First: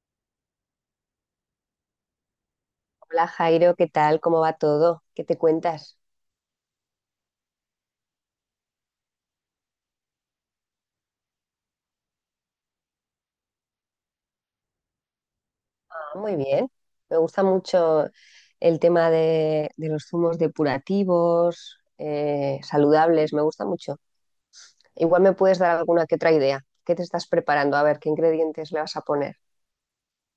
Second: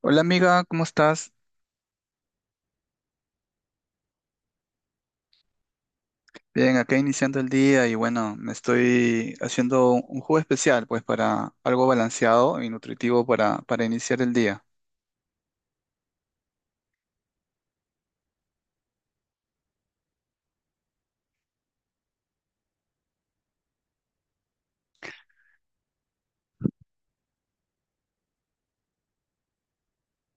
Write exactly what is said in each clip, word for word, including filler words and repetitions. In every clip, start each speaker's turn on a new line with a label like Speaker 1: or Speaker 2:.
Speaker 1: Hola amiga, ¿cómo estás?
Speaker 2: Hola Jairo, ¿qué tal? ¿Cómo va todo? ¿Qué te cuentas?
Speaker 1: Bien, acá iniciando el día y bueno, me estoy haciendo un un jugo especial, pues para algo balanceado y nutritivo para, para iniciar el día.
Speaker 2: Ah, muy bien. Me gusta mucho el tema de, de los zumos depurativos, eh, saludables, me gusta mucho. Igual me puedes dar alguna que otra idea. ¿Qué te estás preparando? A ver, ¿qué ingredientes le vas a poner?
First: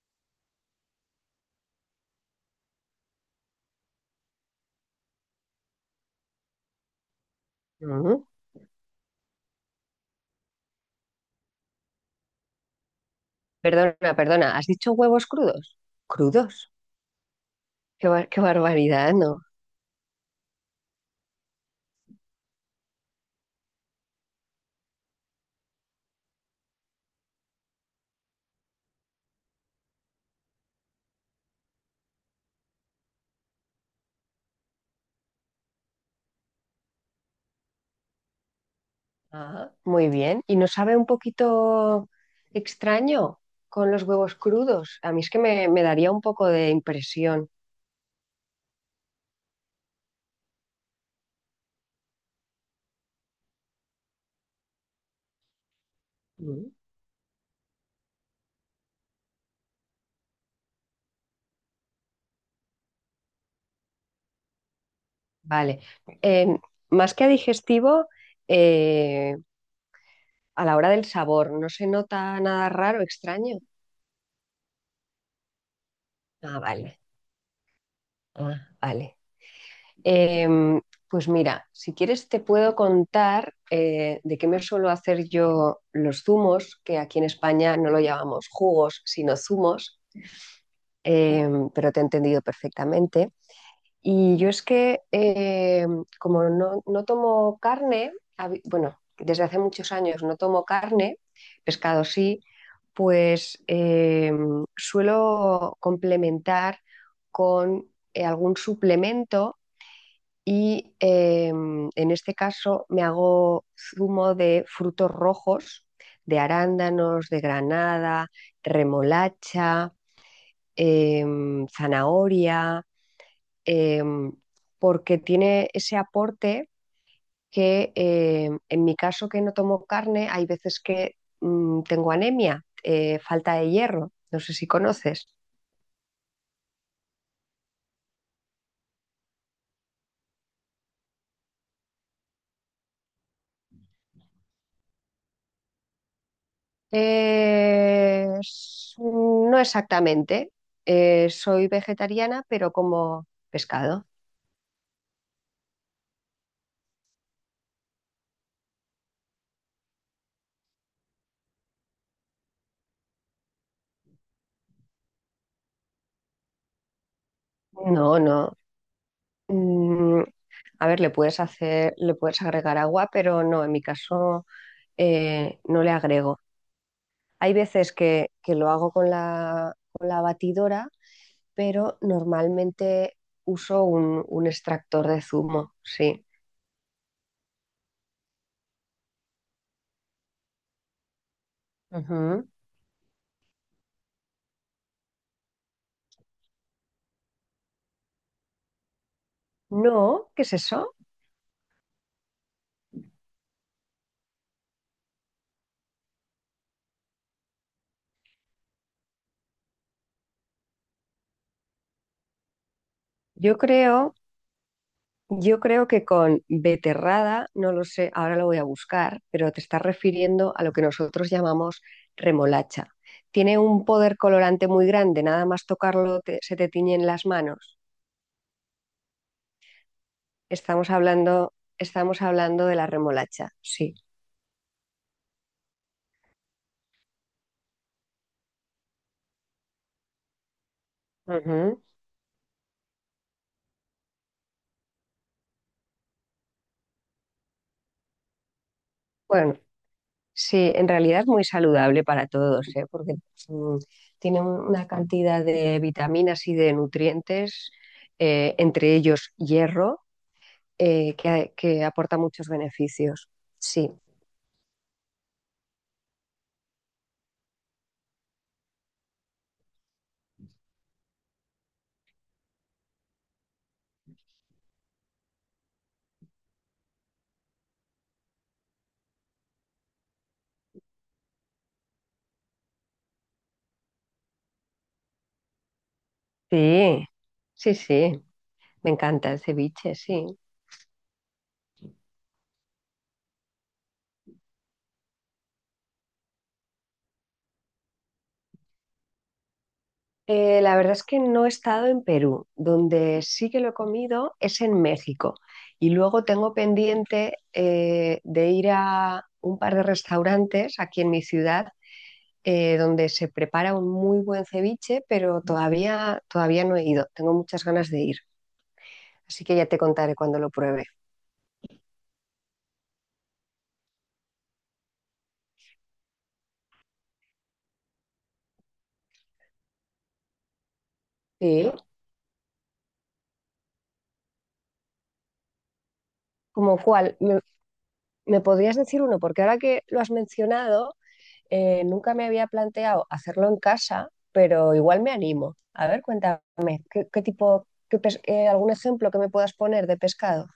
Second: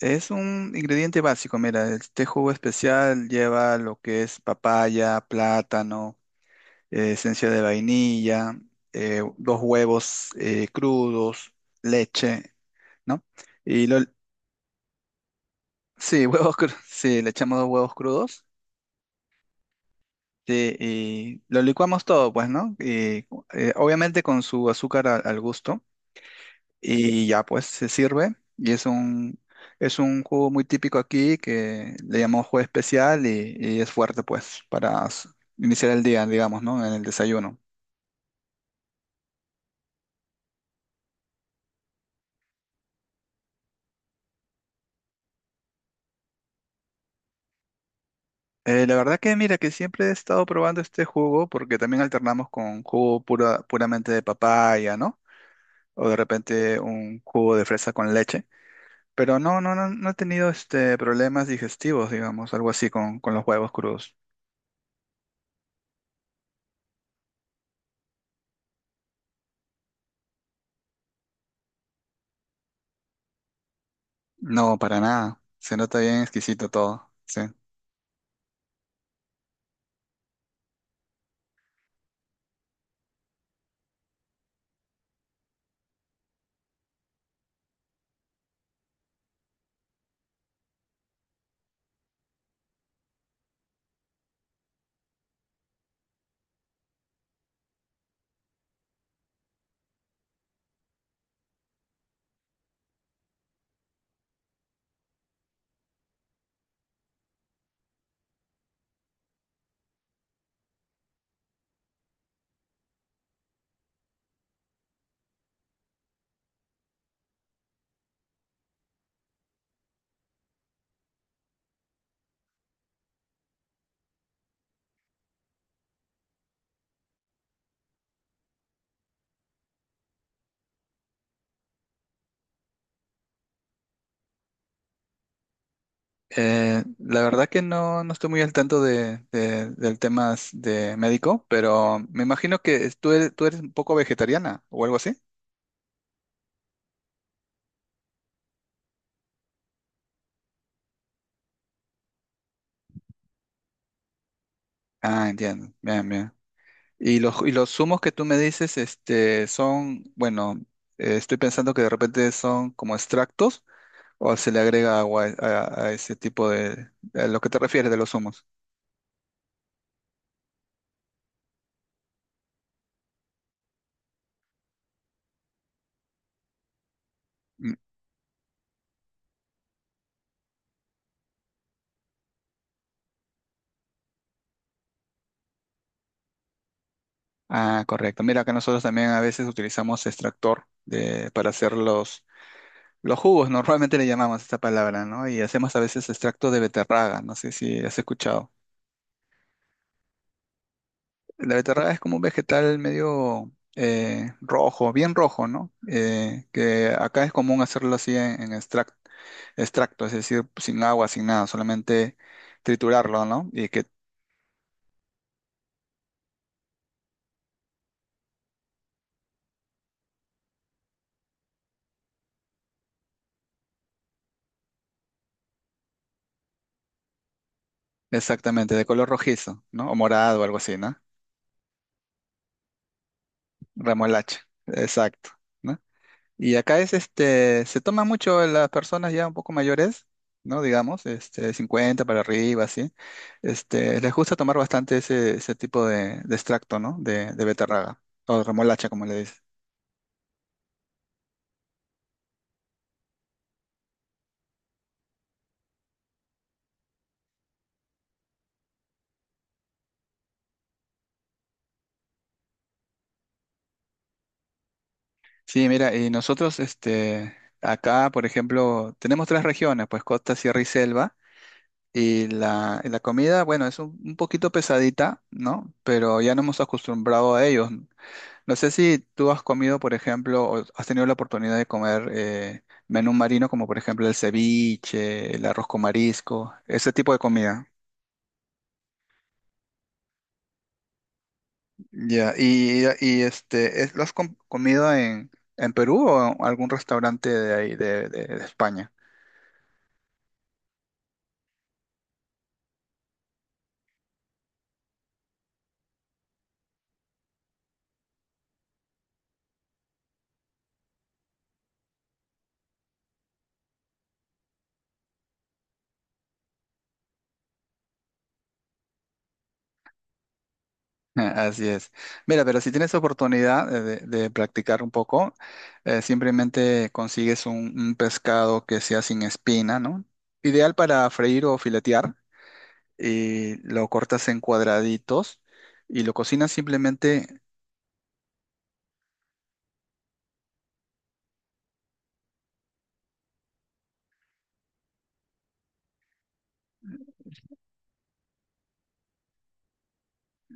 Speaker 1: Es un ingrediente básico, mira, este jugo especial lleva lo que es papaya, plátano, eh, esencia de
Speaker 2: Ujú.
Speaker 1: vainilla, eh, dos huevos eh, crudos, leche, ¿no? Y lo,
Speaker 2: Perdona, perdona, ¿has dicho huevos crudos?
Speaker 1: sí, huevos
Speaker 2: ¿Crudos?
Speaker 1: crudos, sí, le echamos dos huevos
Speaker 2: Qué, bar- qué
Speaker 1: crudos.
Speaker 2: barbaridad, ¿no?
Speaker 1: Sí, y lo licuamos todo, pues, ¿no? Y, eh, obviamente con su azúcar a- al gusto y ya, pues, se sirve y es un, es un jugo muy típico aquí que le llamamos jugo especial y, y es fuerte, pues, para s- iniciar el día, digamos, ¿no? En el desayuno.
Speaker 2: Ah, muy bien. ¿Y no sabe un poquito extraño con los huevos crudos? A mí es que me me daría un poco de impresión.
Speaker 1: Eh, la verdad que, mira, que siempre he estado probando este jugo porque también alternamos con jugo pura, puramente de papaya, ¿no? O de
Speaker 2: Mm.
Speaker 1: repente un jugo de fresa con leche. Pero no, no, no, no he tenido este problemas digestivos, digamos, algo así con, con los huevos crudos.
Speaker 2: Vale. Em, Más que a digestivo, eh, a la hora del sabor, ¿no se nota nada raro, extraño?
Speaker 1: No, para nada. Se nota bien
Speaker 2: Ah,
Speaker 1: exquisito
Speaker 2: vale.
Speaker 1: todo. Sí.
Speaker 2: Ah, vale. Em, pues mira, si quieres te puedo contar eh, de qué me suelo hacer yo los zumos, que aquí en España no lo llamamos jugos, sino zumos, em, pero te he entendido perfectamente. Y yo es que, eh, como no, no tomo carne, hab- bueno, desde hace muchos años no tomo carne, pescado sí, pues eh, suelo complementar con eh, algún suplemento y eh, en este caso me hago zumo de frutos rojos, de arándanos, de granada, remolacha, em, zanahoria, em, porque tiene ese aporte que, em, en mi caso que no tomo carne, hay veces que, mm, tengo anemia, eh, falta de hierro, no sé si conoces.
Speaker 1: Eh, la verdad que no, no estoy muy al tanto de, de- del tema de médico, pero me imagino que es- tú eres, tú eres un poco vegetariana o algo así.
Speaker 2: Eh, s- no exactamente. Eh, soy vegetariana, pero como pescado.
Speaker 1: Ah, entiendo. Bien, bien. Y los, y los zumos que tú me dices, este, son, bueno, eh, estoy pensando que de repente son como extractos o se le agrega agua a, a ese tipo de, a lo que te refieres de los
Speaker 2: No,
Speaker 1: humos.
Speaker 2: no. Mm, a ver, le puedes hacer, le puedes agregar agua, pero no, en mi caso eh, no le agrego. Hay
Speaker 1: Mm.
Speaker 2: veces que, que lo hago con la, con la batidora, pero normalmente uso un, un extractor de zumo, sí.
Speaker 1: Ah, correcto. Mira que nosotros también a veces utilizamos extractor de, para hacer los,
Speaker 2: Ujú.
Speaker 1: los jugos, normalmente le llamamos esta palabra, ¿no? Y hacemos a veces extracto de beterraga, no sé si has escuchado.
Speaker 2: No, ¿qué es eso?
Speaker 1: La beterraga es como un vegetal medio eh, rojo, bien rojo, ¿no? Eh, que acá es común hacerlo así en, en extrac- extracto, es decir, sin agua, sin nada, solamente triturarlo, ¿no?
Speaker 2: Yo
Speaker 1: Y que
Speaker 2: creo, yo creo que con beterrada, no lo sé, ahora lo voy a buscar, pero te estás refiriendo a lo que nosotros llamamos remolacha. Tiene un poder colorante muy grande, nada más tocarlo te- se te tiñen las manos.
Speaker 1: exactamente, de color rojizo, ¿no? O morado o algo así,
Speaker 2: Estamos
Speaker 1: ¿no?
Speaker 2: hablando, estamos hablando de la remolacha, sí.
Speaker 1: Remolacha, exacto, ¿no? Y acá es este, se toma mucho en las personas ya un poco mayores, ¿no? Digamos, este,
Speaker 2: Ujú.
Speaker 1: cincuenta para arriba, así. Este, les gusta tomar bastante ese, ese tipo de, de extracto, ¿no? De, de beterraga, o remolacha, como le dicen.
Speaker 2: Bueno, sí, en realidad es muy saludable para todos, ¿eh? Porque, mm, tiene un- una cantidad de vitaminas y de nutrientes, eh, entre ellos hierro, eh, que, que aporta muchos beneficios. Sí,
Speaker 1: Sí, mira, y nosotros, este, acá, por ejemplo, tenemos tres regiones, pues costa, sierra y selva. Y la, y la comida, bueno, es un, un poquito pesadita, ¿no? Pero ya no hemos acostumbrado a ellos. No sé si tú has comido, por ejemplo, o has tenido la oportunidad de comer eh, menú marino, como por ejemplo el ceviche, el arroz con marisco, ese
Speaker 2: sí,
Speaker 1: tipo de comida.
Speaker 2: sí, sí, me encanta el ceviche, sí.
Speaker 1: Ya. Y, y este, ¿es- lo has com- comido en, en Perú o en algún restaurante de ahí, de, de de España?
Speaker 2: Eh, la verdad es que no he estado en Perú, donde sí que lo he comido es en México. Y luego tengo pendiente eh, de ir a un par de restaurantes aquí en mi ciudad eh, donde se prepara un muy buen ceviche, pero todavía, todavía no he ido. Tengo muchas ganas de ir. Así que ya te contaré cuando lo pruebe.
Speaker 1: Así es. Mira, pero si tienes oportunidad eh, de, de practicar un poco, eh, simplemente consigues un, un pescado que sea sin espina, ¿no? Ideal para freír o
Speaker 2: Sí.
Speaker 1: filetear y lo cortas en cuadraditos y lo cocinas
Speaker 2: ¿Como cuál?
Speaker 1: simplemente.
Speaker 2: ¿Me, ¿me podrías decir uno? Porque ahora que lo has mencionado, eh, nunca me había planteado hacerlo en casa, pero igual me animo. A ver, cuéntame, ¿qué, qué tipo, qué pes- eh, algún ejemplo que me puedas poner de pescado?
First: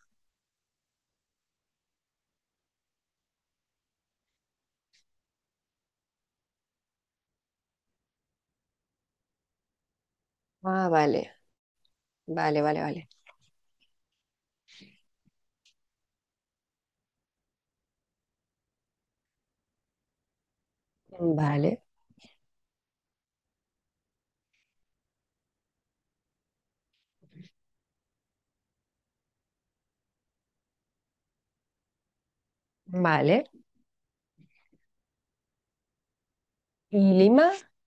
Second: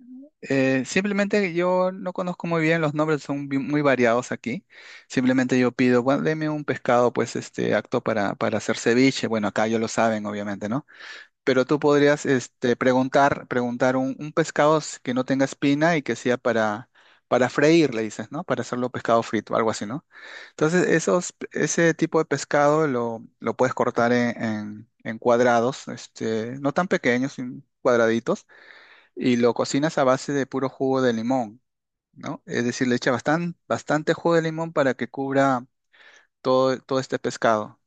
Speaker 1: eh, simplemente Yo no conozco muy bien, los nombres son bi- muy variados aquí. Simplemente yo pido, bueno, deme un pescado pues este acto para, para hacer ceviche. Bueno, acá ya lo saben, obviamente, ¿no?
Speaker 2: Ah, vale,
Speaker 1: Pero tú podrías
Speaker 2: vale,
Speaker 1: este,
Speaker 2: vale, vale.
Speaker 1: preguntar, preguntar un, un pescado s- que no tenga espina y que sea para, para freír, le dices, ¿no? Para hacerlo pescado frito, algo así, ¿no? Entonces, esos,
Speaker 2: Vale,
Speaker 1: ese tipo de pescado lo, lo puedes cortar en, en- en cuadrados, este, no tan pequeños, sino cuadraditos, y lo cocinas a base de puro jugo de limón, ¿no? Es decir, le echas
Speaker 2: vale.
Speaker 1: bastante, bastante jugo de limón para que cubra todo, todo
Speaker 2: ¿Y
Speaker 1: este
Speaker 2: Lima?
Speaker 1: pescado.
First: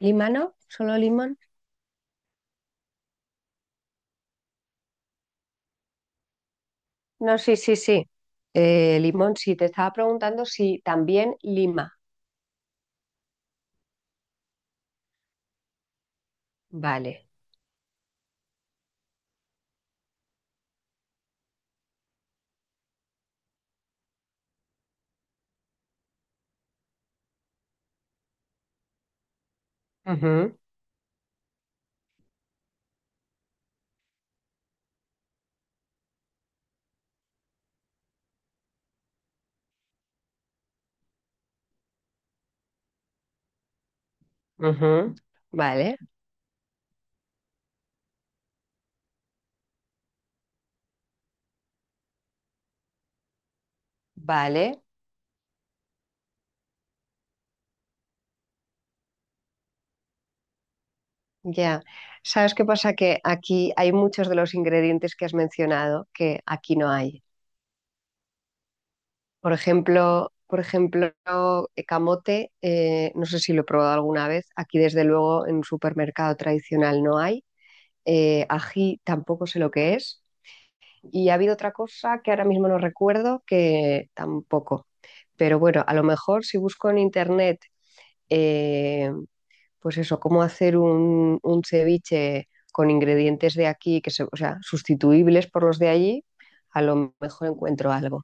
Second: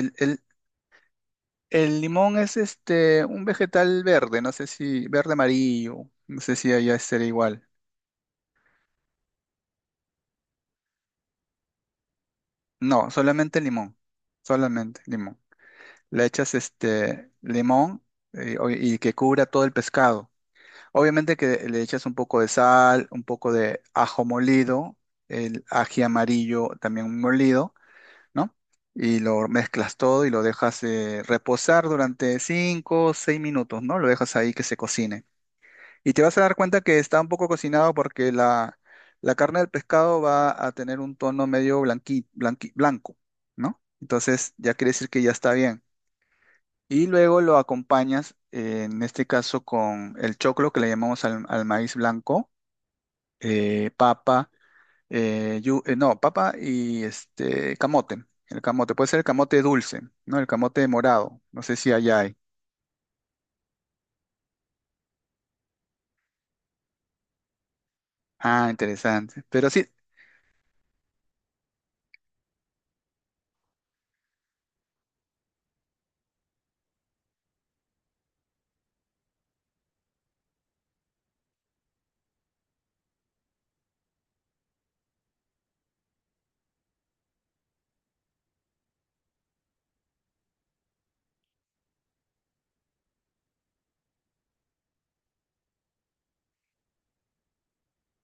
Speaker 2: ¿Lima no? ¿Solo Lima?
Speaker 1: El limón es este un vegetal verde, no sé si verde amarillo, no sé si allá será
Speaker 2: No, sí,
Speaker 1: igual.
Speaker 2: sí, sí. Eh, limón, sí, te estaba preguntando si también Lima.
Speaker 1: No, solamente limón, solamente limón. Le echas
Speaker 2: Vale.
Speaker 1: este limón eh, o- y que cubra todo el pescado. Obviamente que le echas un poco de sal, un poco de ajo molido, el ají amarillo también molido, ¿no? Y lo mezclas todo y lo
Speaker 2: Ujú,
Speaker 1: dejas eh, reposar durante cinco, o seis minutos, ¿no? Lo dejas ahí que se cocine. Y te vas a dar cuenta que está un poco cocinado porque la, la carne del pescado va a tener un tono medio blanqui, blanqui- blanco, ¿no? Entonces ya quiere decir
Speaker 2: ujú.
Speaker 1: que ya está bien.
Speaker 2: Vale,
Speaker 1: Y luego lo acompañas, eh, en este caso, con el choclo que le llamamos al, al maíz blanco, eh, papa,
Speaker 2: vale.
Speaker 1: eh, yu- eh, no, papa y este camote. El camote puede ser el camote dulce, ¿no? El camote morado. No sé
Speaker 2: Ya.
Speaker 1: si allá hay.
Speaker 2: ¿Sabes qué pasa? Que aquí hay muchos de los ingredientes que has mencionado que aquí no hay.
Speaker 1: Ah, interesante.
Speaker 2: Por
Speaker 1: Pero sí.
Speaker 2: ejemplo, por ejemplo, eh, camote, eh, no sé si lo he probado alguna vez. Aquí, desde luego, en un supermercado tradicional no hay. Eh, ají tampoco sé lo que es. Y ha habido otra cosa que ahora mismo no recuerdo que tampoco. Pero bueno, a lo mejor si busco en internet, eh, pues eso, cómo hacer un, un ceviche con ingredientes de aquí, que se, o sea, sustituibles por los de allí, a lo mejor encuentro algo.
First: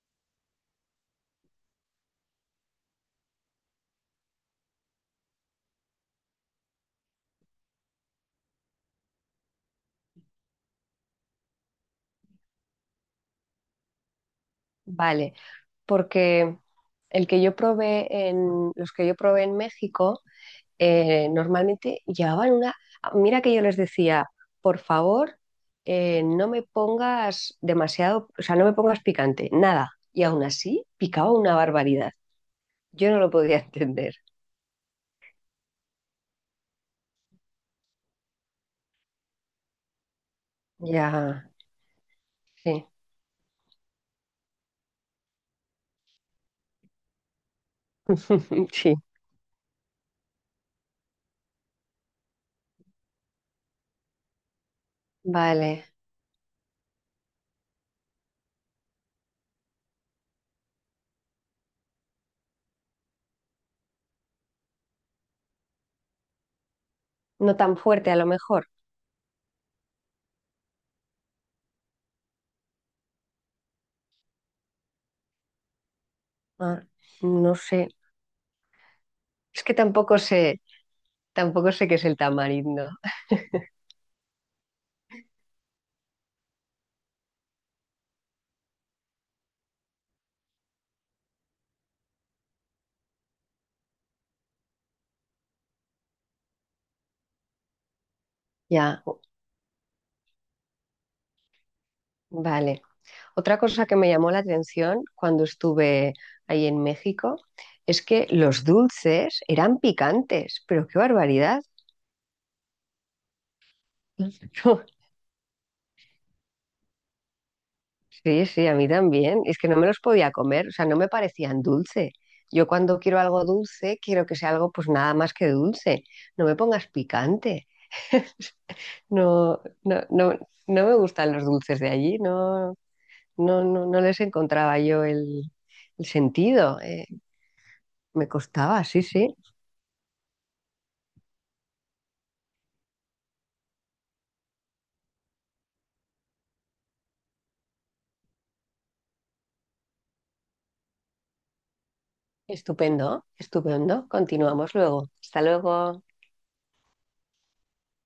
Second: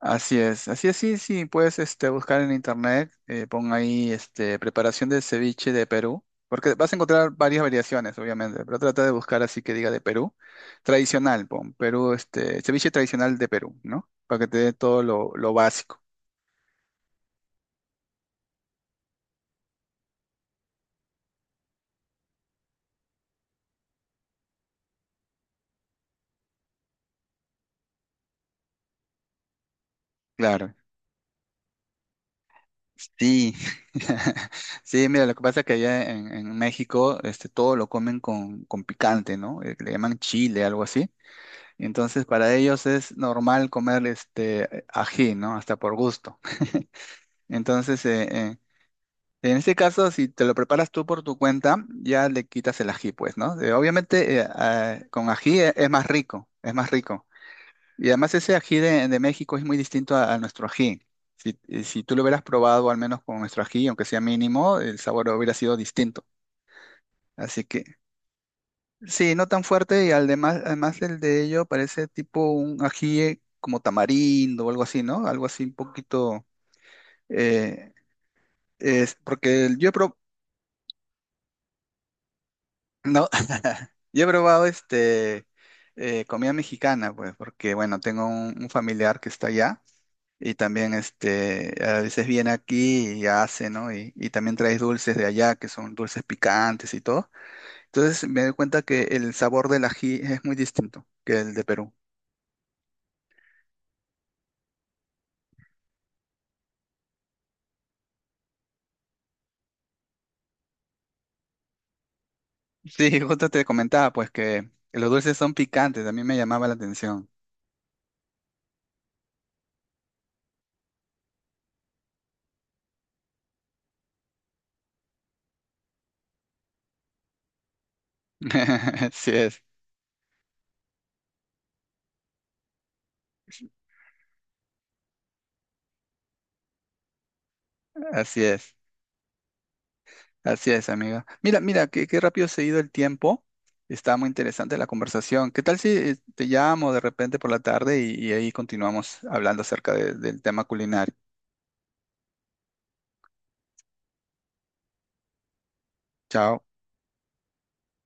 Speaker 1: Así es, así es, sí, sí, puedes este, buscar en internet, eh, pon ahí este, preparación de ceviche de Perú, porque vas a encontrar varias variaciones, obviamente, pero trata de buscar así que diga de Perú, tradicional, pon Perú, este, ceviche tradicional de Perú, ¿no? Para que te dé todo lo,
Speaker 2: Vale,
Speaker 1: lo básico,
Speaker 2: porque el que yo probé en, los que yo probé en México eh, normalmente llevaban una... Mira que yo les decía, por favor, eh, no me pongas demasiado, o sea, no me pongas picante, nada. Y aún
Speaker 1: claro.
Speaker 2: así, picaba una barbaridad. Yo no lo
Speaker 1: Sí,
Speaker 2: podía entender.
Speaker 1: sí, mira, lo que pasa es que allá en, en México este, todo lo comen con, con picante, ¿no? Eh, que le llaman chile, algo así.
Speaker 2: Ya,
Speaker 1: Entonces, para ellos
Speaker 2: sí,
Speaker 1: es normal comer este ají, ¿no? Hasta por gusto. Entonces, eh, eh,
Speaker 2: sí.
Speaker 1: en este caso, si te lo preparas tú por tu cuenta, ya le quitas el ají, pues, ¿no? Eh, obviamente, eh, ah, con ají e-
Speaker 2: Vale.
Speaker 1: es más rico, es más rico. Y además ese ají de, de México es muy distinto a, a nuestro ají. Si, eh, si tú lo hubieras probado al menos con nuestro ají, aunque sea mínimo, el sabor hubiera sido distinto.
Speaker 2: No
Speaker 1: Así
Speaker 2: tan
Speaker 1: que
Speaker 2: fuerte a lo mejor.
Speaker 1: sí, no tan fuerte y además, además el de ello parece tipo un ají como tamarindo o algo así, ¿no? Algo así un poquito,
Speaker 2: Ah, no sé.
Speaker 1: eh, es
Speaker 2: Es
Speaker 1: porque
Speaker 2: que
Speaker 1: el- yo he probado,
Speaker 2: tampoco sé, tampoco sé qué es el tamarindo.
Speaker 1: no, yo he probado este, eh, comida mexicana, pues, porque bueno, tengo un, un familiar que está allá y también este, a veces viene aquí y hace, ¿no? Y, y también traes dulces de allá que son dulces picantes y todo. Entonces me doy cuenta
Speaker 2: Ya,
Speaker 1: que el sabor del ají es muy distinto que el de Perú.
Speaker 2: vale. Otra cosa que me llamó la atención cuando estuve ahí en México es que los dulces eran picantes, pero qué barbaridad.
Speaker 1: Sí, justo te comentaba pues que los dulces son picantes, a mí me llamaba la atención.
Speaker 2: Sí, sí, a mí también. Es que no me los podía comer, o sea, no me parecían dulce. Yo cuando quiero algo dulce, quiero que sea algo pues nada más que dulce. No me pongas picante.
Speaker 1: Así
Speaker 2: No,
Speaker 1: es,
Speaker 2: no, no, no me gustan los dulces de allí, no, no, no, no les encontraba yo el, el sentido. eh, Me
Speaker 1: así es,
Speaker 2: costaba, sí, sí.
Speaker 1: así es, amiga. Mira, mira, qué, qué rápido se ha ido el tiempo. Está muy interesante la conversación. ¿Qué tal si eh, te llamo de repente por la tarde y, y ahí continuamos hablando acerca de- del tema culinario?
Speaker 2: Estupendo, estupendo. Continuamos luego. Hasta luego.
Speaker 1: Chao.